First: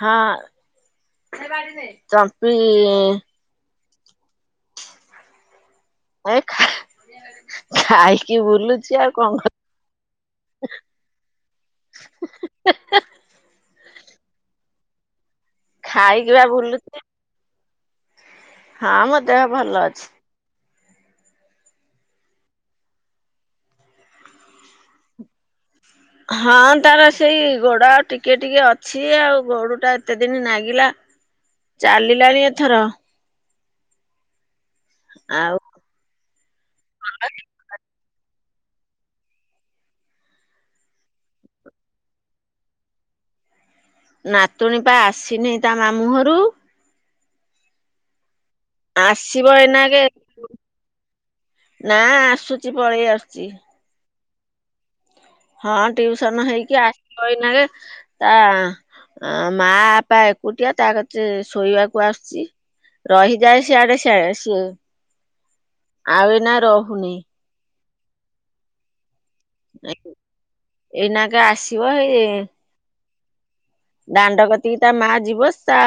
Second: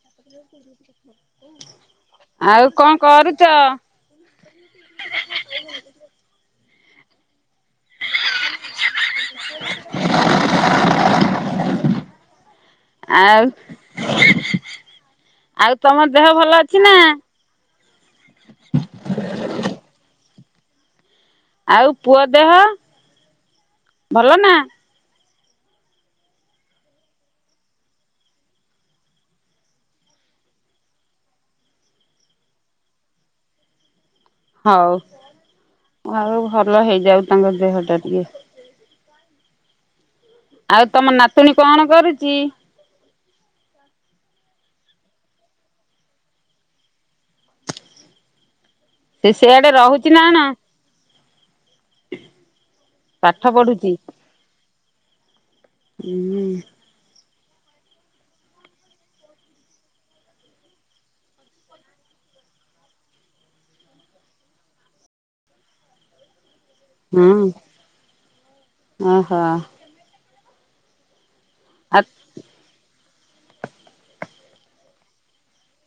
ହଁ ଚମ୍ପି ଆଉ କଣ କରୁଚ? ଏଇ ଖା-ଖାଇକି ବୁଲୁଚି ଆଉ। କଣ ହ [inaudible] ଆଉ ଆଉ ତମ ଦେହ ଖାଇକି ବା ଭଲ ଅଛି ନା? ବୁଲୁଛି ହଁ ମୋ ଦେହ ଭଲ ଅଛି। ଆଉ ପୁଅ ଦେହ ଭଲ ନା? ହଁ ତାର ସେଇ ଗୋଡ ଟିକେ ଟିକେ ଅଛି ଆଉ ଗୋଡୁ ଟା ଏତେ ଦିନି ନାଗିଲା। ଚାଲିଲାଣି ଏଥର। ହଉ। ଆଉ। ଆଉ ଭଲ ହେଇଯାଉ ତାଙ୍କ ଦେହ ଟା ଟିକେ। ଆଉ ତମ ନାତୁଣୀ କଣ କରୁଚି? ନାତୁଣୀ ପା ଆସିନେଇ ତା ମାମୁଁ ଘରୁ। ସେ ଆସିବ ସେଆଡେ ଏଇନାକେ ରହୁଛି ନା କଣ? ନା ଆସୁଚି ପଳେଇ ଆସୁଚି। ଚି। ହଁ ହୁଁ ଟିଉସନ ହେଇକି ଆସିବ ଏଇନାକେ। ତା ମା ପା ଏକୁଟିଆ ତା କତିରେ ଶୋଇବାକୁ ଆସୁଚି। ରହିଯାଏ ସିଆଡ଼େ ସିଆଡ଼େ ସିଏ ଆଉ ଏଇନା ରହୁ ହୁଁ ଓହୋ। ଏଇନାକେ ଆସିବ ଆ ହେଇ ଦାଣ୍ଡ କତିକି ତା ମା ଯିବ ତା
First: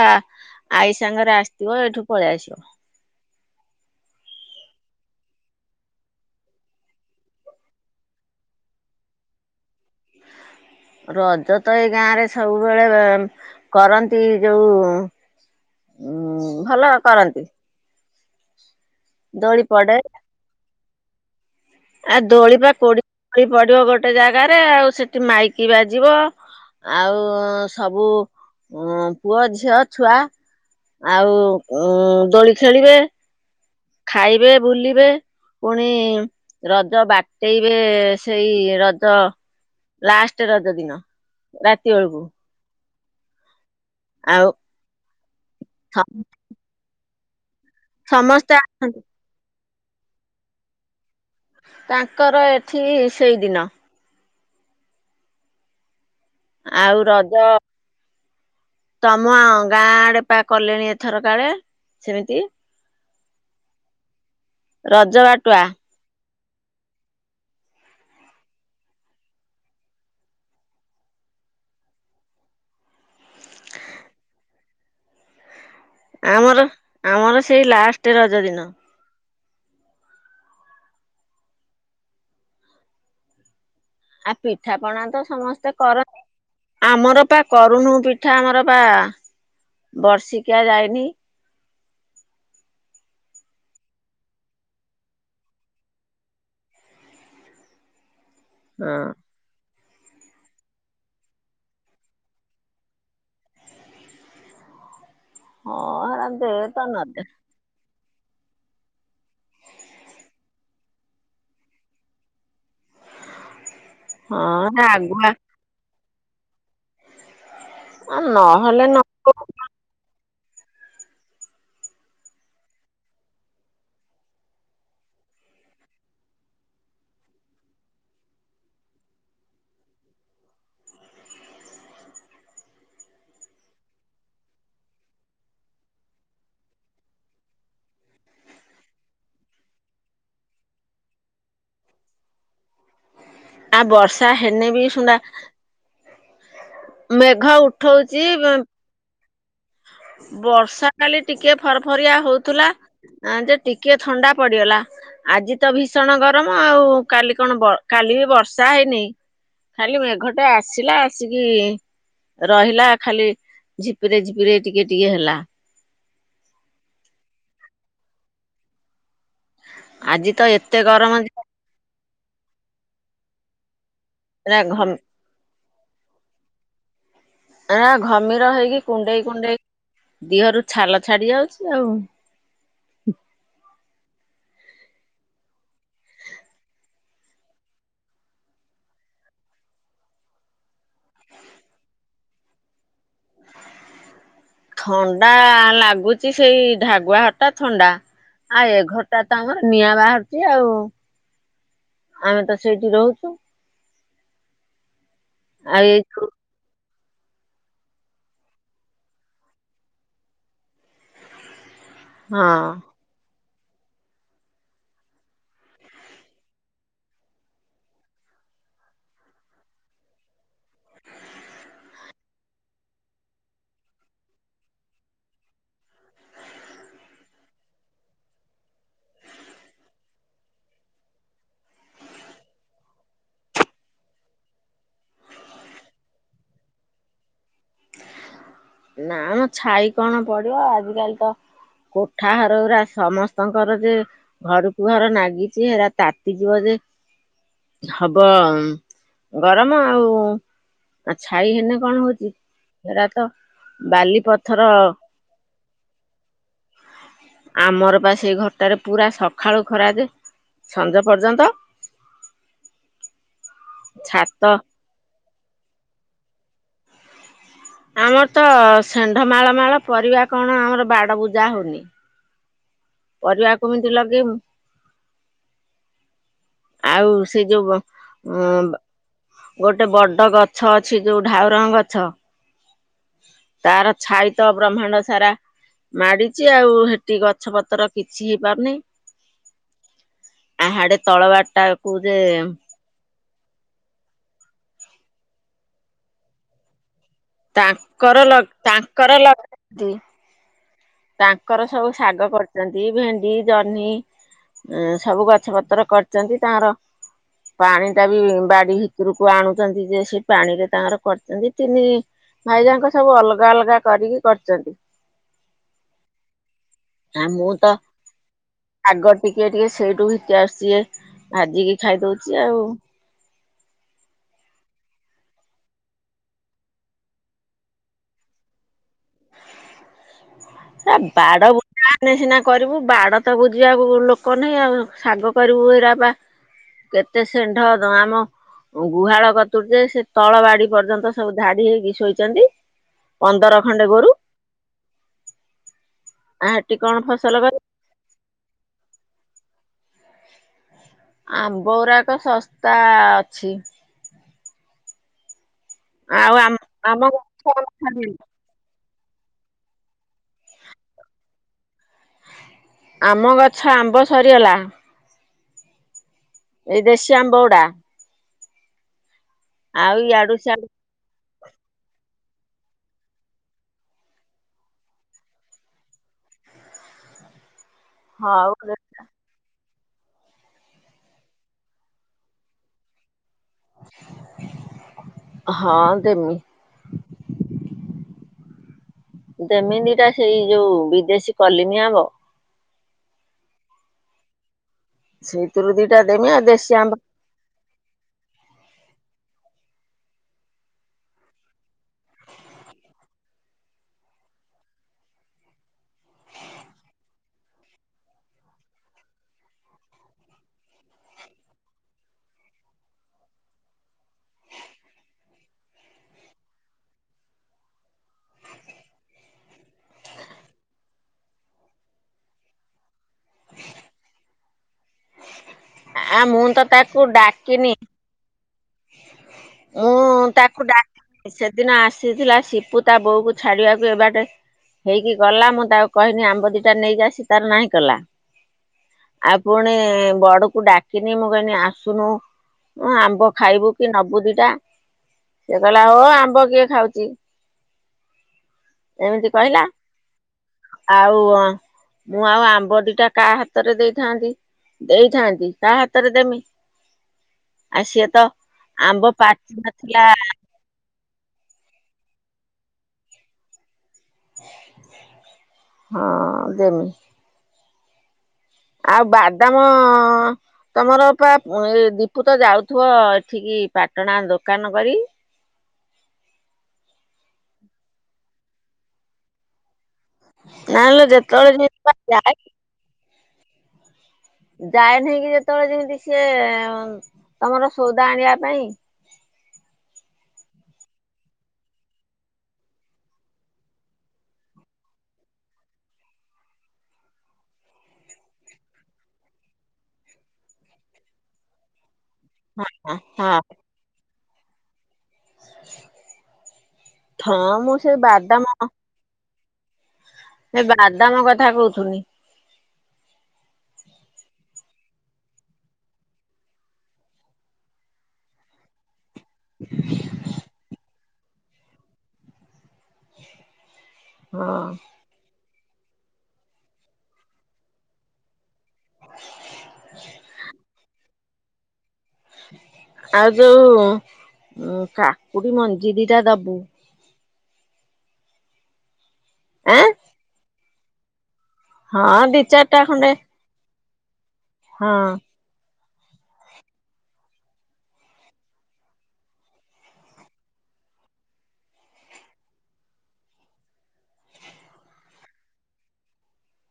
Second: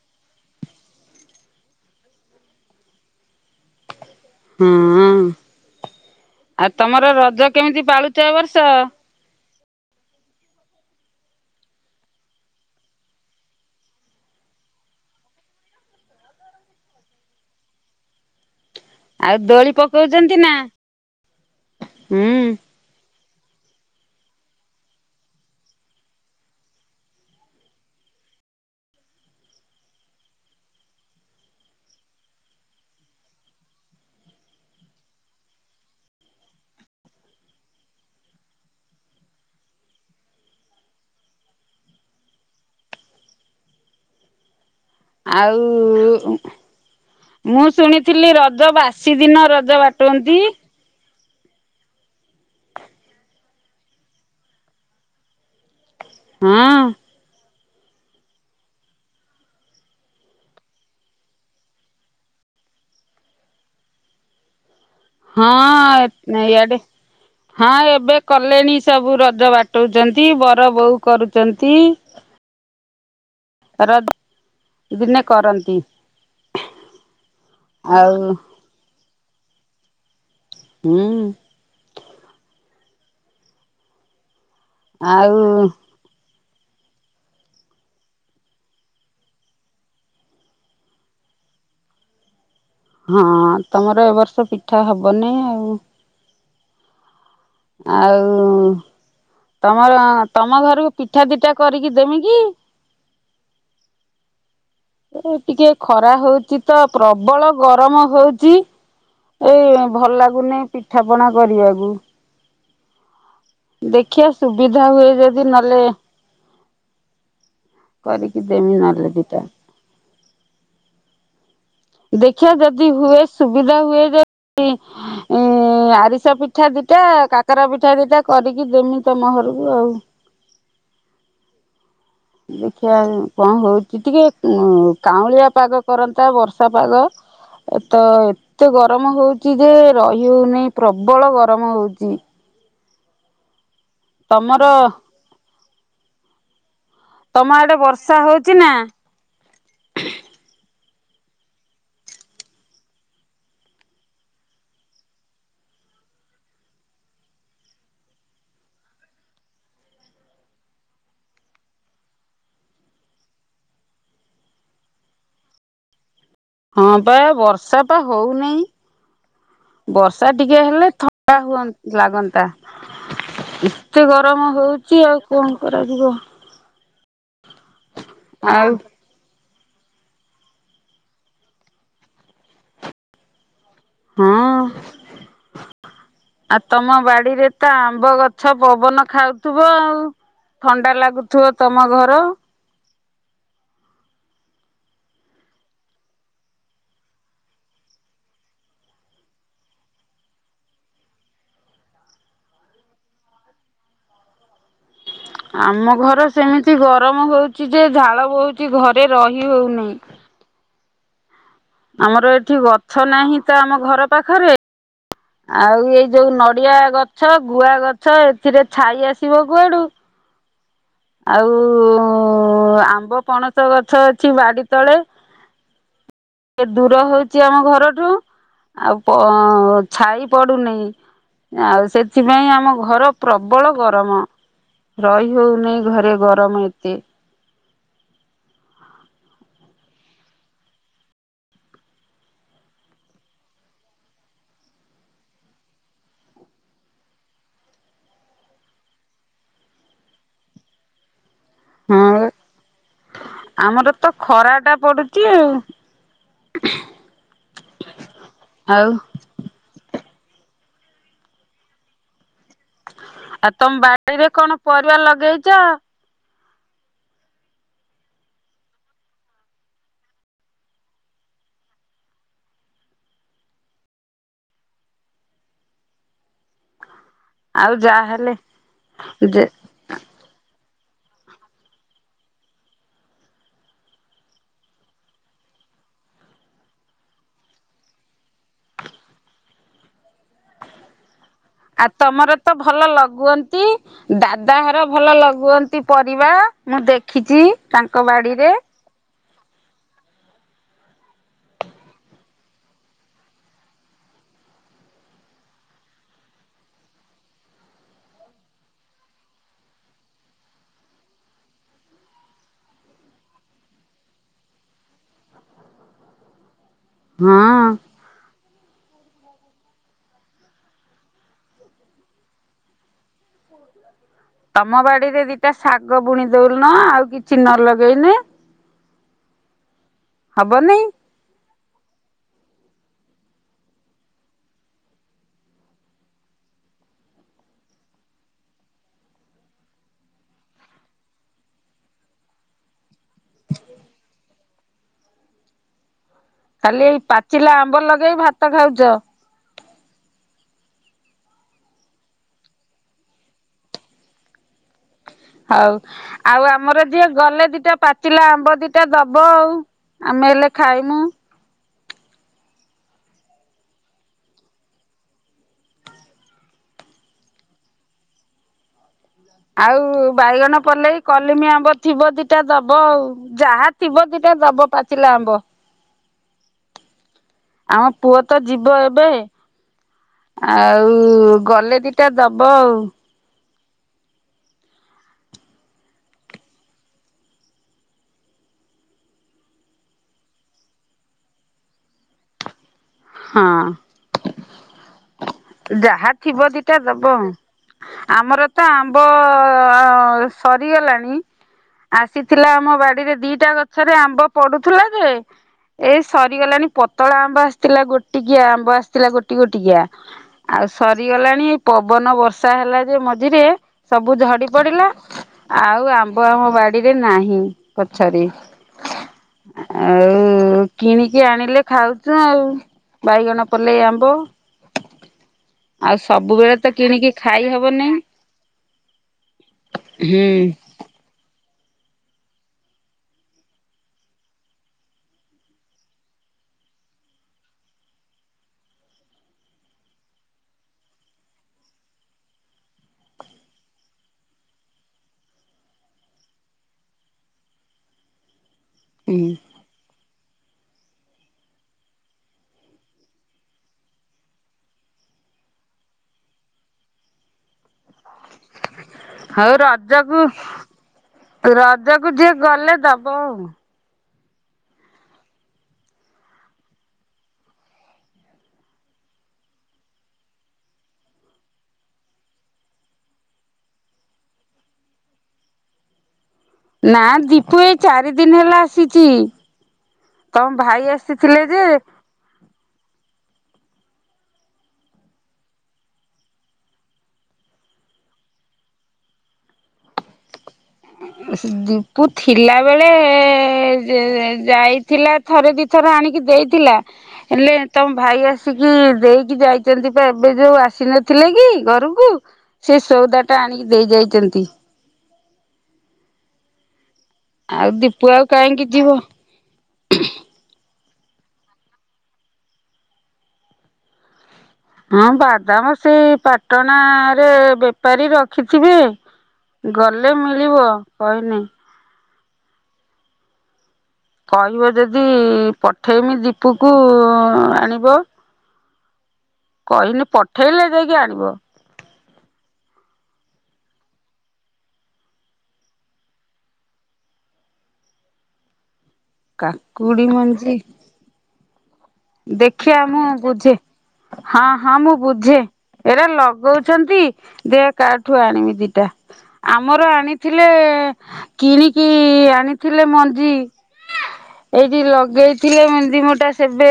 ଆଈ ସାଙ୍ଗରେ ଆସିଥିବ ଏଇଠୁ ପଳେଇ ଆସିବ। ହୁଁ ଆଉ ତମର ରଜ କେମିତି ପାଳୁଚ ଏବର୍ଷ? ରଜ ତ ଏଇ ଗାଁ ରେ ସବୁବେଳେ ବେ କରନ୍ତି ଯୋଉ ଉଁ ଭଲ କରନ୍ତି। ଆଉ ଦୋଳି ପକଉଚନ୍ତି ନା? ଆ ଦୋଳି ହୁଁ ପା କୋଡି ଳି ପଡିବ ଗୋଟେ ଜାଗାରେ ଆଉ ସେଠି ମାଇକି ବାଜିବ। ଆଉ ସବୁ ପୁଅ ଝିଅ ଛୁଆ ଆଉ ଉଁ ଦୋଳି ଖେଳିବେ। ଖାଇବେ ବୁଲିବେ। ପୁଣି ରଜ ବାଟେଇବେ ସେଇ ରଜ ଲାଷ୍ଟ ରଜ ଦିନ ରାତି ବେଳୁକୁ। ଆଉ ସ- ଆଉ ମୁଁ ଶୁଣିଥିଲି ସମସ୍ତେ ରଜ ବାସି ଦିନ ରଜ ବାଟୁଅନ୍ତି। ତାଙ୍କର ଏଠି ସେଇଦିନ। ହଁ ଆଉ ରଜ ତମ ଆ ଗାଁ ଆଡେ ପା କଲେଣି ଏଥର କାଳେ ସେମିତି ରଜ ହଁ ବାଟୁଆ ଆ ନ ଏଡ ହଁ ଏବେ କଲେଣି ସବୁ ରଜ ବାଟଉଛନ୍ତି ବର ବୋଉ କରୁଛନ୍ତି ର ଦିନେ କରନ୍ତି ଆମର ଆମର ସେଇ ଲାଷ୍ଟ ଆଉ ରଜ ଦିନ ହଁ ଆଉ ପିଠାପଣା ତ ଆଉ ସମସ୍ତେ କରନ୍ତି ଆମର ପା କରୁଣୁ ପିଠା ଆମର ପା ବର୍ଷିକିଆ ଯାଇନି ହଁ ତମର ଏ ବର୍ଷ ପିଠା ହବନି ଆଉ ଆଉ ହଁ ତମର ତମ ଘରକୁ ପିଠା ଦିଠା କରିକି ଦେମି କି ଏ ଟିକେ ହଁ ଖରା ହେରା ଦେ ହଉଛି ତ ନଦେ ପ୍ରବଳ ଗରମ ହଉଛି ଏଇ ଭଲ ଲାଗୁନି ପିଠା ପଣା କରିବାକୁ ଦେଖିବା ହଁ ସୁବିଧା ହୁଏ ଆଗୁଆ ଯଦି ନହେଲେ କରିକି ଦେମି ନହେଲେ ଦିଇଟା ଦେଖିବା ଯଦି ହୁଏ ସୁବିଧା ହୁଏ ଏ ଆରିସ ପିଠା ଦିଟା କାକରା ପିଠା ଦିଟା କରିକି ଦେମି ତମ ଘରକୁ ଆଉ ଦେଖିବା କଣ ହଉଛି ଟିକେ କାଉଁଳିଆ ପାଗ କରନ୍ତା ବର୍ଷା ପାଗ ଏ ତ ଏତେ ଗରମ ହଉଛି ଯେ ରହି ହଉନହି ପ୍ରବଳ ଗରମ ହଉଛି ଆ ବର୍ଷା ତମର ହେନେ ବି ଶୁଣା ତମ ଆଡେ ବର୍ଷା ଉଠଉଚି ହଉଚି ନା ବର୍ଷା କାଲି ଟିକେ ଫରଫରିଆ ହଉଥିଲା। ଆ ଯେ ଟିକେ ଥଣ୍ଡା ପଡିଗଲା। ଆଜି ତ ଭୀଷଣ ଗରମ, ଆଉ କାଲି କଣ କାଲି ବି ବର୍ଷା ହେଇନି ଖାଲି ମେଘଟେ ଆସିଲା ଆସିକି ରହିଲା ଖାଲି ଝିପି ରେ ଝିପ୍ ଫିରେ ଟିକିେ ଟିକେ ହେଲା। ହଁ ପା ବର୍ଷା ପା ହଉନଇ। ବର୍ଷା ଆଜି ତ ଟିକେ ଏତେ ହେଲେ ଗରମ ଯେ ଥଣ୍ଡା ହୁଅନ୍ତା। ଲାଗନ୍ତା, ଏତେ ଗରମ ପୁରା ଘ ହଉଚି ଆଉ କଣ କରାଯିବ। ନା ଘମିର ଆଉ ହେଇକି କୁଣ୍ଡେଇ କୁଣ୍ଡେଇ ଦେହରୁ ଛାଲ ଛାଡି ଯାଉଛି ଆଉ। ହଁ। ଆଉ ତମ ବାଡିରେ ତ ଆମ୍ବ ଗଛ ପବନ ଖାଉଥିବ ଆଉ। ଥଣ୍ଡା ଲାଗୁଥିବ ତମ ଘର। ଥଣ୍ଡା ଲାଗୁଛି ସେଇ ଢାଗୁଆ ଘରଟା ଥଣ୍ଡା। ଆଉ ଏ ଘରଟା ତ ଆମର ନିଆଁ ବାହାରୁଛି ଆଉ ଆମେ ତ ସେଇଠି ରହୁଛୁ। ଆଉ ଆମ ଏଇ ଘର ଯୋଉ ସେମିତି ଗରମ ହଉଛି ଯେ, ଝାଳ ବୋହୁଛି ଘରେ ରହି ହଉନାହିଁ। ଆମର ଏଠି ହଁ ଗଛ ନାହିଁ ତ ଆମ ଘର ପାଖରେ। ଆଉ ଏଇ ଯୋଉ ନଡିଆ ଗଛ ଗୁଆ ଗଛ ଏଥିରେ ଛାଇ ଆସିବ କୁଆଡୁ। ଆଉ ଆମ୍ବ ପଣସ ଗଛ ଅଛି ବାଡି ତଳେ। ଦୂର ହଉଛି। ଛି ଆମ ଘରଠୁ ଆଉ ପ ଛାଇ ପଡୁନେଇ। ଆଉ ସେଥିପାଇଁ ଆମ ଘର ପ୍ରବଳ ଗରମ, ରହି ହଉନି। ଘରେ ଗରମ ଏତେ। ନା ଆମ ଛାଇ କଣ ପଡିବ ଆଜିକାଲି ତ କୋଠା ଘର ଗୁରା ସମସ୍ତଙ୍କର ଯେ ଘରକୁ ଘର ନାଗିଛି ହେରା ତାତିଯିବ ଯେ ହବ ଗରମ ଆଉ ଆ ଛାଇ ହେନ କଣ ହଁ ହଉଛି। ଆମର ତ ଖରା ଟା ପଡୁଛି ଆଉ। ଆମର ବା ସେଇ ଘରଟାରେ ଆଉ ପୁରା ସକାଳୁ ଖରା ଯେ ସଞ୍ଜ ପର୍ଯ୍ୟନ୍ତ। ଆଉ ତମ ବାଡିରେ କଣ ଛାତ ପରିବା ଲଗେଇଛ? ଆମର ତ ଷଣ୍ଢ ମାଳ ମାଳ ପରିବା କଣ, ଆମର ବାଡ ବୂଜା ହଉନି। ପରିବା କୁମିତି ଲଗେଇବୁ? ଆଉ ସେ ଯୋଉ ଆଉ ଵ ଯାହାହେଲେ ଉଣ୍ ଯେ ଗୋଟେ ବଡ ଗଛ ଅଛି ଯୋଉ ଢାଉରଙ୍ଗ ଗଛ ତାର ଛାଇ ତ ବ୍ରହ୍ମାଣ୍ଡ ସାରା। ମାଡିଛି ଆଉ ସେଠି ଗଛ ପତ୍ର କିଛି ହେଇ ପାରୁନି। ଆହାଡେ ତଳବାଟ ଆଉ ତମର ତ ଭଲ ଲଗୁଅନ୍ତି, ଦାଦା ଘର ଭଲ ଲଗୁଅନ୍ତି ପରିବା। ମୁଁ ଦେଖିଛି ତାଙ୍କ ତାଙ୍କର ବାଡିରେ ଲଗ ତାଙ୍କର ଲଗନ୍ତି। ତାଙ୍କର ସବୁ ଶାଗ କରିଛନ୍ତି ଭେଣ୍ଡି ଜହ୍ନି ଉ ସବୁ ଗଛ ପତ୍ର କରିଛନ୍ତି ତାଙ୍କର ପାଣି ଟାବି ବାଡି ଭିତରକୁ ଆଣୁଛନ୍ତି, ଯେ ସେ ପାଣିରେ ତାଙ୍କର କରିଛନ୍ତି ତିନି ଭାଇ ଯାଙ୍କ ସବୁ ଅଲଗା ଅଲଗା କରିକି କରିଛନ୍ତି। ଆ ମୁଁ ହଁ ତ ଆଗ ଟିକେ ଟିକେ ସେଇଠୁ ଘିତି ଆସୁଛି ଯେ ଭାଜିକି ଖାଇ ଦଉଛି ଆଉ। ତମ ବାଡିରେ ଦିଟା ଶାଗ ବୁଣି ଦଉଲନ ଆଉ କିଛି ନ ଲଗେଇନି ହବନି। ଏ ବାଡ ଉତ୍। କାନେ ସିନା କରିବୁ ବାଡ ତ ବୁଝିବାକୁ ଲୋକ ନହିଁ ଆଉ ଶାଗ କରିବୁ ଏଇରା ବା କେତେ ସେଣ୍ଢ ଦମମ। ଗୁହାଳ କତୁୁର ଯେ ସେ ତଳ ବାଡି ପର୍ଯ୍ୟନ୍ତ ସବୁ ଧାଡି ହେଇକି ଶୋଇଛନ୍ତି। ପନ୍ଦର ଖଣ୍ଡେ ଗୋରୁ। ଆ ହେଠି ଖାଲି ଏଇ କଣ ଫସଲ ପାଚିଲା କରିବୁ ଆମ୍ବ ଲଗେଇ ଭାତ ଖାଉଛ। ଆମ୍ବରାକ ଶସ୍ତା ଅଛି। ହଉ ଆଉ ଆମ ଆମର ଆମ ଯିଏ ଗଲେ ଗଛ ଦିଟା ପାଚିଲା ଆମ୍ବ ଦିଟା। ଏଟା ଦବ ଆଉ ଆମେ ହେଲେ ଖାଇମୁ। ଆମ ଗଛ ଆମ୍ବ ସରିଗଲା। ଏଇ ଦେଶ୍ୟମ୍ ବଉଡ଼ା। ଆଉ ଇଆଡୁ ବାଇଗଣ ସିଆଡୁ ପଲେଇ। କଲିମି ଆମ୍ବ ଥିବ ଦିଟା ଦବ ଆ ଯାହା ଥିବ ଦିଟା ଦବ ପାଚିଲା ଆମ୍ବ। ଆମ ପୁଅ ତ ହଉ ଯିବ ଏବେ ଆଉ ଗଲେ ଦିଟା ଦବ ଆଉ। ହଁ ଦେମି। ଯେମିତିଟା ସେଇ ଯୋଉ ବିଦେଶୀ କଲିମି ଆମ୍ବ। ହଁ ସେଇଥିରୁ ଦିଟା ଯାହା ଦେମି ଆଉ ଥିବ ଦେଶୀ ଦିଟା ଆମ୍ବ ଦବ। ଆମର ତ ଆମ୍ବ ସରିଗଲାଣି। ଆସିଥିଲା ଆମ ବାଡିରେ ଦିଟା ଗଛରେ ଆମ୍ବ ପଡୁଥିଲା ଯେ। ଏଇ ସରିଗଲାଣି ପତଳା ଆମ୍ବ ଆସିଥିଲା ଗୋଟିକିଆ ଆମ୍ବ ଆସିଥିଲା ଗୋଟି ଗୋଟିକିଆ। ଆଉ ସରିଗଲାଣି ପବନ ବର୍ଷା ହେଲା ଯୋଉ ମଝିରେ ସବୁ ଝଡି ପଡିଲା। ଆ। ଆଉ କିଣିକି ଆଣିଲେ ଖାଉଛୁ ଆଉ। ବାଇଗଣ ପଲେଇ ଆମ୍ବ। ଆଉ ଆ ମୁଁ ସବୁବେଳେ ତ ତାକୁ କିଣିକି ଖାଇ ଡାକିନି ହବନି ଓ ହୁଁ। ତାକୁ ଡାକିନି ସେଦିନ ଆସିଥିଲା ସିପୁ ତା ବୋଉ କୁ ଛାଡିବାକୁ ଏ ବାଟେ। ହେଇକି ଗଲା ମୁଁ ତାକୁ କହିଲି ଆମ୍ବ ଦିଟା ନେଇକି ଆସି ତାର ନାହିଁ କଲା। ଆପୁଣ ବଡକୁ ଡା। ିନି ମୁଁ କି ଆସୁନୁ ଆମ୍ବ ଖାଇବୁ କି ନବୁ ଦିଟା। ସେ କହିଲା ହଉ ଆମ୍ବ କିଏ ଖାଉଛି। ହୁଁ ଏମିତି କହିଲା ଆଉ। ମୁଁ ଆଉ ଆମ୍ବଡିଟା କାହା ହାତରେ ଦେଇଥାନ୍ତି ଦେଇଥାନ୍ତି। ତା ହାତରେ ଦେମି ଆଉ ସିଏ ତ ଆମ୍ବ ହଉ ପାଚି ନଥିଲା। ରଜକୁ ରଜକୁ ଜିଏ ଗଲେ ଦବ ଆଉ! ହଁ ଦେମି। ଆଉ ବାଦାମ। ତମର ପା ଏ ଦୀପୁ ତ ଯାଉଥିବ ଏଠିକି ପାଟଣା ଦୋକାନ କରି। ନା ଦୀପୁ ଏଇ ଚାରି ଦିନ ହେଲା ଆସିଛି। ତମ ଭାଇ ନାଲୋ ଆସିଥିଲେ ଯେତେବେଳେ ଯେ। ଯେମିତି ଯାଏ। ଯାଏନାହିଁ କିି ଯେତେବେଳେ ଯେମିତି ସିଏ ତମର ସଉଦା ଆଣିବା ପାଇଁ। ଦୀପୁ ଥିଲା ବେଳେ। ଯାଇଥିଲା ଥରେ ଦିଥର ଆଣିକି ଦେଇଥିଲା। ହେଲେ ତମ ଭାଇ ଆସିକି ଦେଇକି ଯାଇଛନ୍ତି ଏବେ ଯୋଉ ଆସିନଥିଲେ କି ଘରକୁ। ସେ ସଉଦା ହଁ ଟା ଆଣିକି ଦେଇ ଯାଇଛନ୍ତି। ହଁ ଆଉ ମୁଁ ସେ ଦୀପୁ ଆଉ ବାଦାମ କାହିଁକି ଯିବ। ଏ ବାଦାମ କଥା କହୁଥୁନି। ହଁ ବାଦାମ ସେ ପାଟଣା ରେ ବେପାରୀ ରଖିଥିବେ। ଗଲେ ମିଳିବ କହିନେ। ହଁ କହିବ ଯଦି ପଠେଇମି ଦୀପକୁ ଆଣିବ। କହିନି ପଠେଇଲେ ଯକି ଆଣିବ ଆଉ ଯୋଉ କାକୁଡି ମଞ୍ଜିଦିଟା ଦବୁ। ଆଁ କାକୁଡି ମଞ୍ଜି ହଁ ଦି ଚାରିଟା ଦେଖିବା ମୁଁ ଖଣ୍ଡେ ବୁଝେ ହଁ ହଁ ମୁଁ ବୁଝେ। ଏରା ଲଗଉଛନ୍ତି ଦେହ କାହାଠୁ ଆଣିବି ଦିଟା ଆମର ଆଣିଥିଲେ କିଣିକି ଆଣିଥିଲେ ମଞ୍ଜି ଏଇଠି ଲଗେଇଥିଲେ ମେନ୍ଦି ମୋଟା ସେ ଏବେ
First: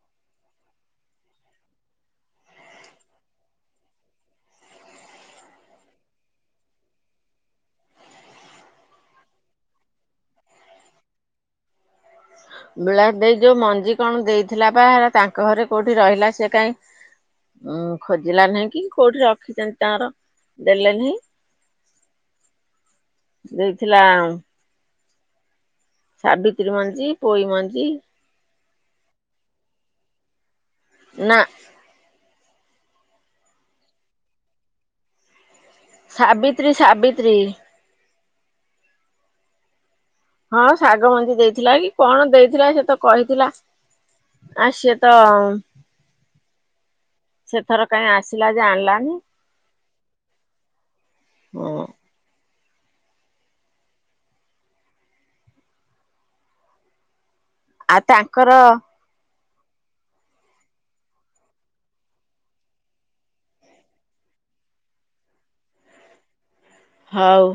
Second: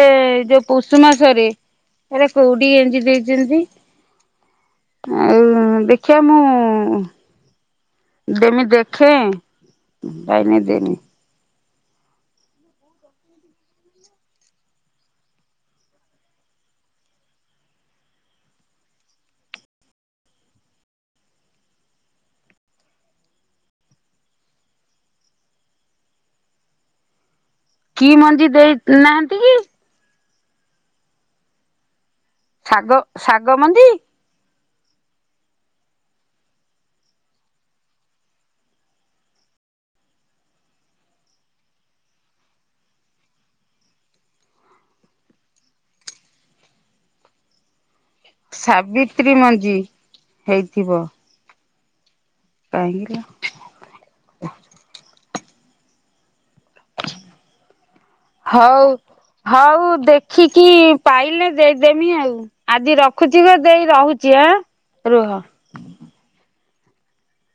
ଯୋଉ ପୋଷୁ ମାସରେ ଏଟ କୋଉଡି ଏଞ୍ଜି ଦେଇଛନ୍ତି। ଆଉ ଦେଖିବା ମୁଁ ଦେମି ଦେଖେ ପାଇନେ ଦେମି। ବିଳା ଦେଇ ଯୋଉ ମଞ୍ଜି କଣ ଦେଇଥିଲା ବା ତାଙ୍କ ଘରେ କୋଉଠି ରହିଲା ସେ କାହିଁ ଉଁ ଖୋଜିଲା ନାହିଁ କି କୋଉଠି ରଖିଛନ୍ତି ତାଙ୍କର ଦେଲେ ନେହିଁ। ଦେଇଥିଲା ସାବିତ୍ରୀ ମଞ୍ଜି ପୋଇ ମଞ୍ଜି। କି ମଞ୍ଜି ଦେଇ ନାହାନ୍ତି କି? ନା ଶାଗ ଶାଗ ମଞ୍ଜି? ସାବିତ୍ରୀ ସାବିତ୍ରୀ। ହଁ ଶାଗ ମଞ୍ଜି ଦେଇଥିଲା କି କଣ ଦେଇଥିଲା ସେ ତ କହିଥିଲା ଆ ସିଏ ତ ସେଥର କାଇହିଁ ଆସିଲା ଯେ ଆଣିଲାନି। ସାବିତ୍ରୀ ମଞ୍ଜି ହେଇଥିବ ହଁ ପାଇହିଁକି ନା [inaudible] ଆ ତା ହଉ ହଉ ଦେଖିକି ପାଇଲେ ଦେଇଦେମି ଆଉ। ଆଜି ରଖୁଛି ଗ ଦେଇ ରହୁଛି ଆଁ ରୁହ। ହଉ